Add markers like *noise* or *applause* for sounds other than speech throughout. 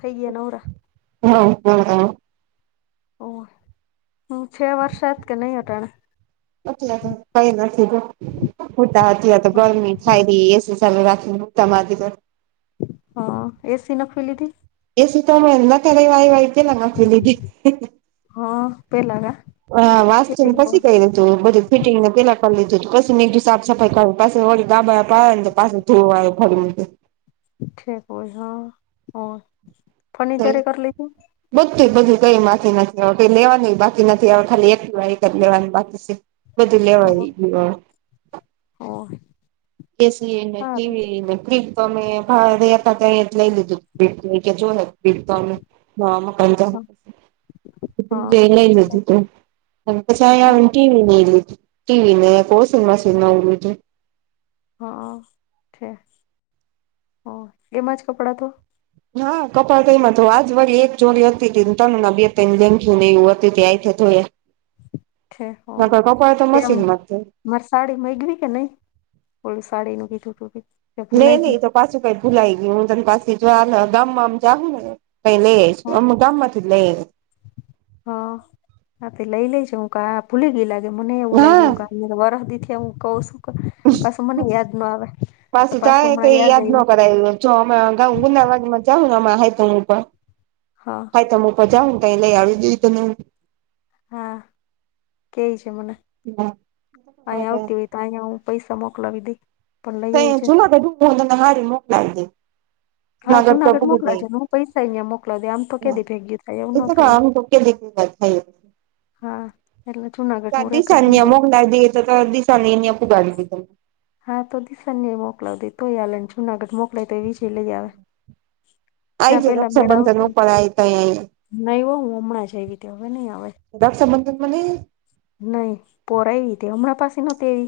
થઈ ગયા નવરા હા હા હા. ઓ હમ છ વર્ષ કે નહીં હટાણે અચ કઈ નથી. હૂતા હતી તો ગરમી થાય ર એ ચાલુ રાખીનેતા મા. હ એસી ના ખોલી હતી. એ સુું તો અમે એમ ના કરય વાય કે લગી લીધી. હા પેલા ના. હા વાસ્તુ ને પછી કઈ તું બધું. ફિટિંગ પેલા કરી લીધુંું પછી નીકઠી સાફ સફાઈ કર પાછળ ગાબા આવે ને તો પાછ ધોવા આવ ફરીુ. ઠીક હોય હા ફર્નિચરી કર લીજું. બધું બધું કઈ બાકી નથી ક લેવાનું બાકી નથી હવે ખાલી એલું. લેવાની બાત છે બધું હા લેવાય. ઓ એસીને સારું ટીવીને ફ્ર્રીજ તો અમે ભ રતા ત્યા લઈ લીધું ફજ કે જો હ કચ *inaudible* હા જઈ લ લધું ઓ તુંટીધું ટીવીને વોશિંગ મશીન નવું લીધું હા છે હ એમાં જ કપડાં ધો હા કપડાં તો એમાં ધોવ આજ વળી એક જોડી હતી ને તનના બે તન લેંઘ્યું ને એવું હતી તે હાથે ધોયા છે ઓ નકર કપડાં તો તેમ મશીન માં જ ધોવ મારે સાડી મગવી કે નહી ઓલી સાડી નું કીધુંતુ તે નઈ નહી તો પાછું કઈ ભુલાઈ ગયું હું તને પાછી જો ગામમા જાહું ને તો ત્ય લઈ આવીશ ઓમ ગામમાંથી લઇ હ આ તે લઈ લેજ હું કા ભૂલી ગય લાગે મને એવું હા લાગુ કા વરહ દી થી કઉ છું હું પાસુ મને યાદ ના આવે પાસું તો પાછું આ હમણાં કઈ યાદ ન આવ્યું કરાયુ જો અમે અગાઉ ગુંદાવાડી માંથી સમાં તપ *inaudible* હા હાતમ ઉપર જાહું તઈ લઈ આવી દઈ તને હું હા કે જે મને અહીયા આવતી હોય આયા હું પૈસા મોકલા દઇ તઈ જૂના તો ડને હારી મોકલાજ *inaudible* હા તગર ચોપ જુનાગઢ દી મોકલાજે ને હું પૈસા અહીંયા મોકલાવી દે આમ તો કેદી ભેગી થાય એવું ન થાય જઈ *unintelligible* હેલો. હા એટલા જૂનાગઢ હું *unintelligible* ખપ દિશા ની ત્યાં પુગાડી દેજો હા તો દિશાને મોકલાવી દે તો ભી હાલે ને જુનાગઢ મોકલાય તો એ વિજય લઈ આવે. આઈ જ્યાં જા પેલા મેળ રક્ષાબંધન આવતો ઉપર આઈ તઈ આઈ નહી હો હું હમણાં જઈ ત હવે નહી આવે રક્ષાબંધન માં નઈ આવ? નહી પોરાઆવીતી હમણાં પાસી નતી આવી?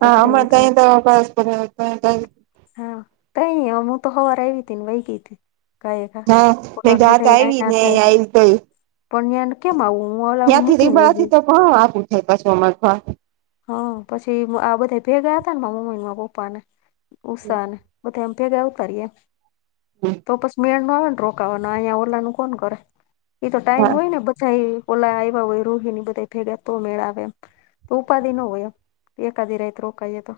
હા અમારે તો આયતો *unintelligible* હા કઈ હું તો સવાર આવી હતી ને વહી ગઈ હતી. ઘાયઘા હા મેં ઓલા ન ગાત બધા આવી આયના ને હતા એટલે આઈ તઈ પણ્યાને કેમ આવું હું ઓ ત્યાંથી મૂકીને વઇ ગઇ. રીબાથી તો ઘણું આઘું થાય પાછું અમારે હા પછી આ બધા ભેગા હતા ને મારા મમ્મી પપ્પા ને ઉષા ને બધાય અમે ભેગા આવતા રયા તો પછી મેં. *unintelligible* રોકાવાના અહીંયા ઓલા નું કોણ કરે એ તો ટાઈમ હા હોય ને બધા એ ઓલા આવ્યા હોય રોહિને બધા ભેગા તો મેળ આવે એમ ઉપાધી ન હોય એમ એકાદી રાત રોકાઈએ તો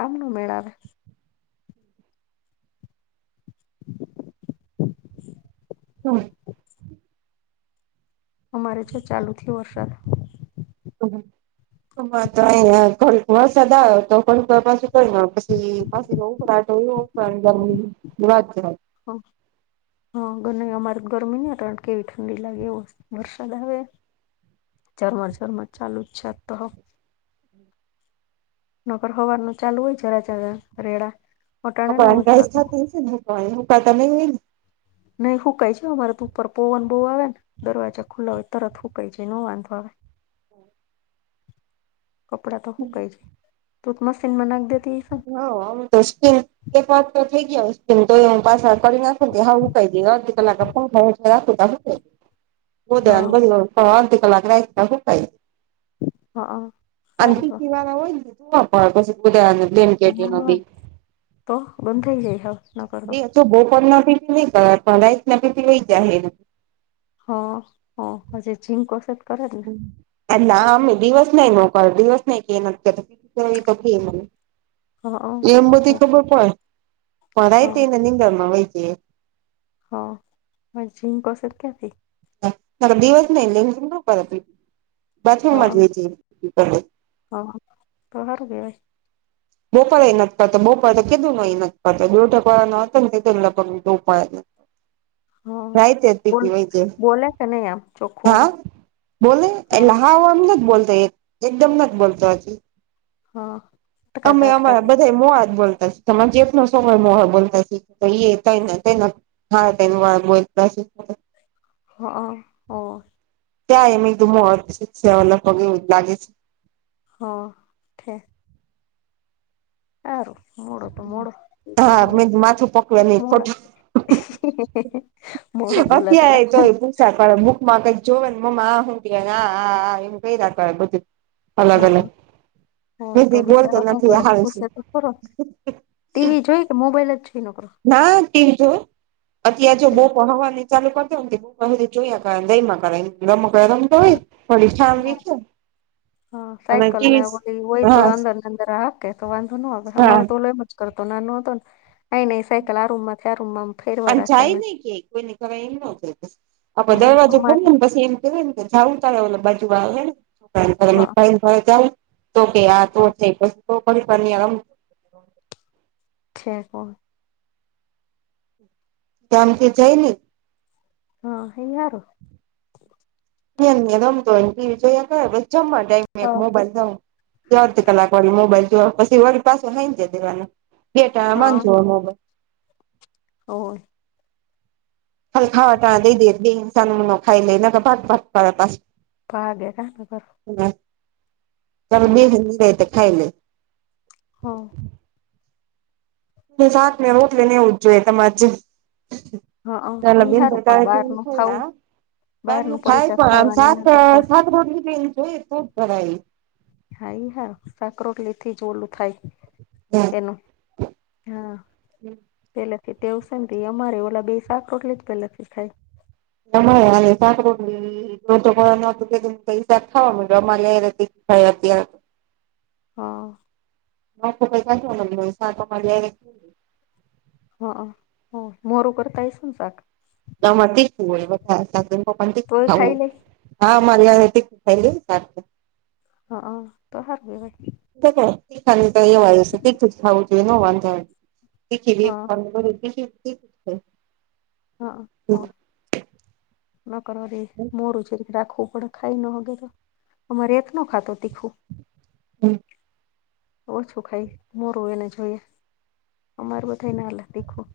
આમ ન મેળ આવે. *inaudible* *unintelligible* અમારે જો ચાલુ થ્યો વરસાદ. હ *unintelligible* અમારે તો આયા ઘડીક વરસાદ આવ્યો તો ઘડીવાર પાછું કઈ ન હોય પછી પાછું ઉકળાટ. પણ વાત વાત હા હા ભલે અમારે ગરમી નહીં અટાણે કેવી ઠંડી લાગે એવો વરસાદ આવે ઝરમર ઝરમર ચાલુ જ છે આજ તો નકર હવાર ન ચાલુ હોય જરા જરા રેડા અટાણે ન હોય *unintelligible* કપડાં સુકાતા નઈ હોય ને? નઈ હુકાય છે હો અમારે તો ઉપર પવન બહુ આવે ને. દરવાજા ખુલ્લા હોય તરત ફૂકાઈ જાય ન વાંધો આવે. *inaudible* કપડા તો હુકાય જાય તું તો મશીનમાં નાખી દેતી હેયસ ને? હા તો *unintelligible* એક વાર તો થી ગયા તો થઈ ગયા તો એું પાછા કરી નાખ હા હું કઈ ગ અડધ કલાક પણ રાખું ત હ બધ હા બધ અર્ધ કલાક રા એક ખાય હા *unintelligible* અને સારું તો કવા ના હોય *unintelligible* એમાં હા બેય તો બંધ થઇ જઈ હવે દ તો બહ પણ ન પી ભલાઈ ન પીય જાય *unintelligible* હ હ હ જે જીંક વશેત કર એટલે અમે દિવસ નાઈ નોક દિવસ નહી કે નથી *unintelligible* હા એમ બધી હા ખબર પડ પણાય હા તેને નિનીંદણ માં હોય છે હ હ જીકો સર ક્યા થી દિવસ ન લેન્મ ના કર બાથરૂમમાં હા જોય છે હા તો હાર કે બપા એ નથી કરતો બોપા તો કેધું ન એ કરતો બે ટેક વા ન હતો ને લગ બોપાને હા નાહિત તે થી બોલ પીવાય જાએ બોલે કે નહી આમ ચોખ્ખું હા બોલે હવે હા એલે હ એમ બોલતો એકદમ નથી બોલતો હજ હા. અમે અટકાતા અમારા અટકાતા બધાય મોઆજ બોલતા. તમારો જેટનો સોકરો મોઆ બોલતા હી એ તઈ નો તઈ નો. હા તેની મા બોલતા શીખવાડે. હા હા અ ત્યાં એમ એકદ મો સેવા પગ એ લાગે છે. હા ઓકે. હારુ મોડુ તો મોડુ બીજું હા હું હોય મેં માથું પકવે કોઈક નહી મોડા. ખોટું મોડો બોલા ત પણ બુકમાં કઈક જોવે ને મમ્મા આ હું કે આ ને આ આ કૈરા કરે બધું. અલગ-અલગ હા હોય કોઈ તો દી બોલતો બિચારો શું નથી એ કરે હારુ છે. પૂછે તો ખરો ટીવી જોઈ કે મોબાઈલ જ જોઈ નકરો. ના ટીવ જોવે અત્યારે જો છે બૉપ હવારની ચાલુ કર દવ તે બપોર હુદી જોયા કરે ને રૈમાં કરે રમકડાં રમે તોય હા થોડી ઠામ હા વીતું હા સાયકલ ને એવું બધું હોય તો હા અંદર ને અંદર હાકે કા વાંધો ના આવેે હા અમારે તો ઓલા કરતો નાનો હતો ને આઈ નઈ સાયકલ આ રૂમમાંથી આ રૂમમાં. ફેરવા આમ રાખે જાય ને નહી કે કોઈને ઘરે એમ નો કહે પસી આપડ હા દરવાજો ખોલ અમારે ને પછી એમ કે જાવું તારે ઓલા બાજુ વાળા હેને હા ભાઈ ને ઘરે જાવું છે. તો કે હા તો છે તો પણ ફરી આમ રમ છે કોણ. તે હમકે જયની. હા હૈઆરુ. એમ ને એમ રમતો હોય ને ટીવી જોયા કરે પછી જમવા ટાઈમે એક હા મોબાઈલ દઉં. અર્ધી કલાક વળી મોબાઈલ જોવે હે પછી વળી પાસુ હાંજેય દેવાનું બે ટાણા માંગે હે મોબાઈલ. હો. ખાલી ખાવા ટાણે દઈ દીય બેહીને સાણો માણો ખાઈ લે નઈ તો ટક ટક કરે પાસું. તમારા ડેડા સુ કરે. *unintelligible* હા. બે શાક ને રોટલી એવું જ જોઈએ તમાર જેમ. *unintelligible* હા એક ઈ રોટલી હારું પણ બહાર ખઈ ને નું તો ખાવું બહાર નું પડીકા ખાવાને એના કરતા જોઈએ તોજ ધરાય. હા ઇ હા શાક રોટલીથી જ ઓલું થાય. હા. એનું હા. પેલેથી ટેવ સે ને તી અમારે ઓલા બે શાક રોટલી જ પેલેથીજ ખાય. અમારે હાલે શાક રોટલી. ન કસા ખાવવા મ અમા ત *unintelligible* હા. આમ તો કઈ ખાતું નથી વળી શાક અમારી હાઈરે હા અ મોરું કરતા હઇસો ને શાક. ના અમાર તીખું હોય વધારે કારણ કે એના પપ્પા ને તીખું તોય ખાવુ ખાઈ હોય. લે હા અમારી હાઈરે તીખું ખાઈ લે ને શાક તો. હ અ તો હારુ કહેવાય. *unintelligible* તીખું જ ખાવું જોઈએ નો વાંધો આવે. એ કે બે હા ફોન કરુ ટિફિન ફિનિશ થાય. હા અ ફોન મે કરું રી. હમ્મ. મોરું જેરીકે રાખવું પડે ખાઈ ન હકે તો આમરે હેત નો ખાતો તીખું. હમ ઓછું ખાઈ મોરું એને જોઈએ અમારું બ થાય ના તીખું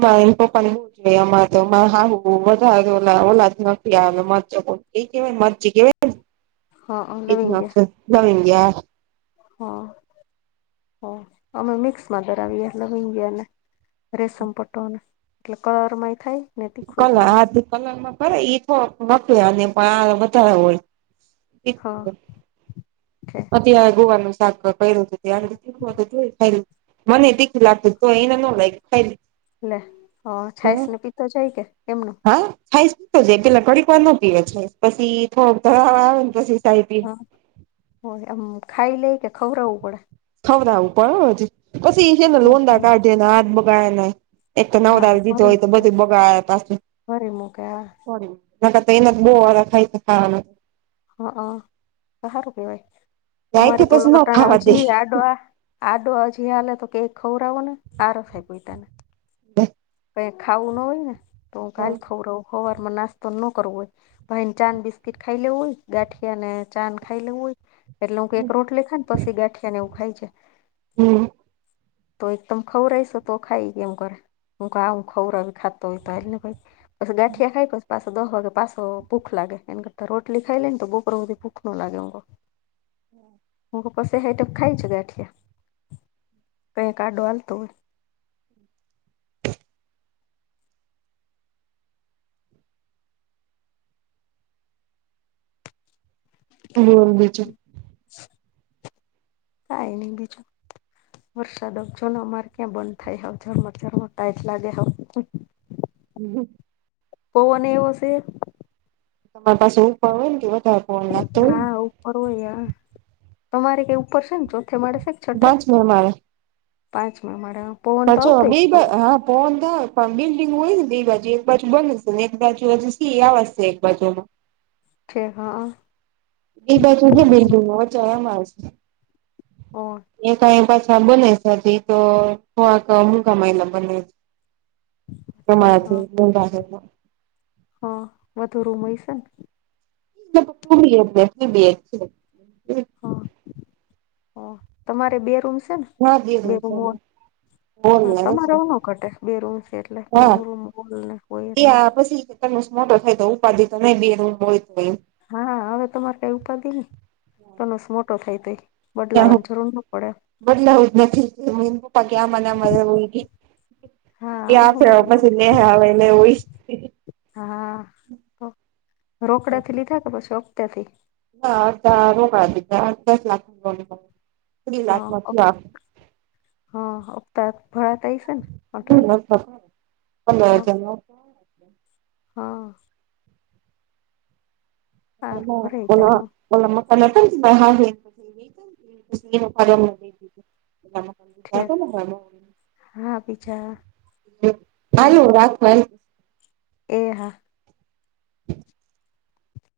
હ એ પ આમાં તો હું બારે ઓલા જ નથી આવે મરચ એ કેવાય મરચી હા કેવા એ નવનયાર હા હ અમે મિક્સમાં ધરાવીએ એટલે ભઈ ગયા ને રેશમ પટોનું એટલે કલર માંય થાય ને તીખુંય કલર થાય એમ. આ કલરમાં કરે એ થોડ નક અને પણ આ વધારે હોય એ હા છે અ તં ગોવાનું શાક કરું હત ત મને એટ લાગતું હત તો એને ન લ લ હ છાઈસ ને પિતતો જાય કે એમનો હા ખાઈ શતો જ પેલા કડીકર ન પીવે છે પછી થોડોક તરાવ આવેને પછ સાઈ હા હોય આમ ખાઈ લે કે ખવરવવું પડે ખવડાવું બરોબર છે પછી એ છે ને લોડાા શું કાઢેના હાથ બગયાના એક તો હા નવદારી દીધું ભરી હોય તો મૂકે બધું બગા પાસે ભરી મૂકે ના તો એના બો વાળા ખાય ખાવાનું હા હ સારું કેહેવાય જાય કે અમારે તો પછી ન લટાણા ખાવા દે હજી આડવા આડો હજી હલે તો કેક ખવરાવો ને આરો થાય પ તને બ ક ખાવું ના હોય ને તો હું કાલ ખવું રહું ખવારમાં નાસ્તો ન કરવું હોય ભાઈ ને ચાન બિસ્કીટ ખાઈ લેવું હોય ગાંઠિયા ને ચાાન ખાઈ લેવું હોય એટલે હું કઈ એક રોટલી ખા ને પછી ગાંઠિયા ને એું ખાય છે હમ તો એકદમ ખવું રઈશ તો ખાઈ કેમ કરે હું કું ખવરા ખાતો હોય તો એને પછી ગાંઠિયા ખાય પછ પાછો દહ વાગે પાછો ભૂખ લાગે એ કરતા રોટલી ખાઈ લે ને તો બોકરોધી ભૂખ નો લાગે હ હું કસે હેઠપ ખાઈ છે ગાઠિયા કઈ ક આડો હલતો હોય હ બજ કઈ નહી બી છો વરસાદ અમારે ક્યાં બંધ થાય હ ઝર ચર ટાાઈટ લાગે હમ ઓને એવુંશે તમારી પાસે એવું પણ હોય ને તો વધારે પવન લાગતો હોય હા ને ઉપર હોય આ તમારે કઈ ઉપર છે ને ચો મળે છે, કે છઠ્ઠા પાંચમે પાંચમાં મળે સાચો બેી બ હા પોવંધ હ બિલ્ડિંગ હોય ને બે બાજુ એક બાજુ બનેશે ને એક બાજુ હજુ સી આવવાજશે એક બાજુમાં ફ હા એ બાછુ છે, બિલકુલ ન વચે એમાં ઓ એ કઈ પાછા બને તોક મકા માયલા બને છે હા પ્રમાથી હા વધુ રૂમય છે, ને બી બી છે. હ હ તમારે બે રૂમ છે, ને હા દી હ બે રૂમ હોય હા તમારે ઓ ન કટે બે રૂમ છે, એટલે હા પેલું રૂમ હોલ ને હોય એટલે ત્યાં પછી મોટો થાય તો ઉપાધિ તો નહી બે હોય તોમ હા હવે તમારે કઈ ઉપાધિ ને તનુસ મોટો થાય તો બદલાવાની જરૂર ન પડે. બદલવું નથી મમ્મી-પપ્પા કે *unintelligible* મુલગી હા હવે યા હું ફે બદલાવે પછી ને આવેવેને હોય. હા તો રોકડાથી લીધા કે પછી રોકતાથી? ના અધ રોકા દીધા અ દસ લાખ ત્રીસ લાખમાં હા થિયા. હા હપ્તા ભરાતાય છે, ને વટાણ પંદર તો હજાર હા. *unintelligible* ઓ મત હા ભરાઈ જાય હું *unintelligible* ઠેક *unintelligible* હા પીછા હારું રાખવાલ એ હા. *unintelligible*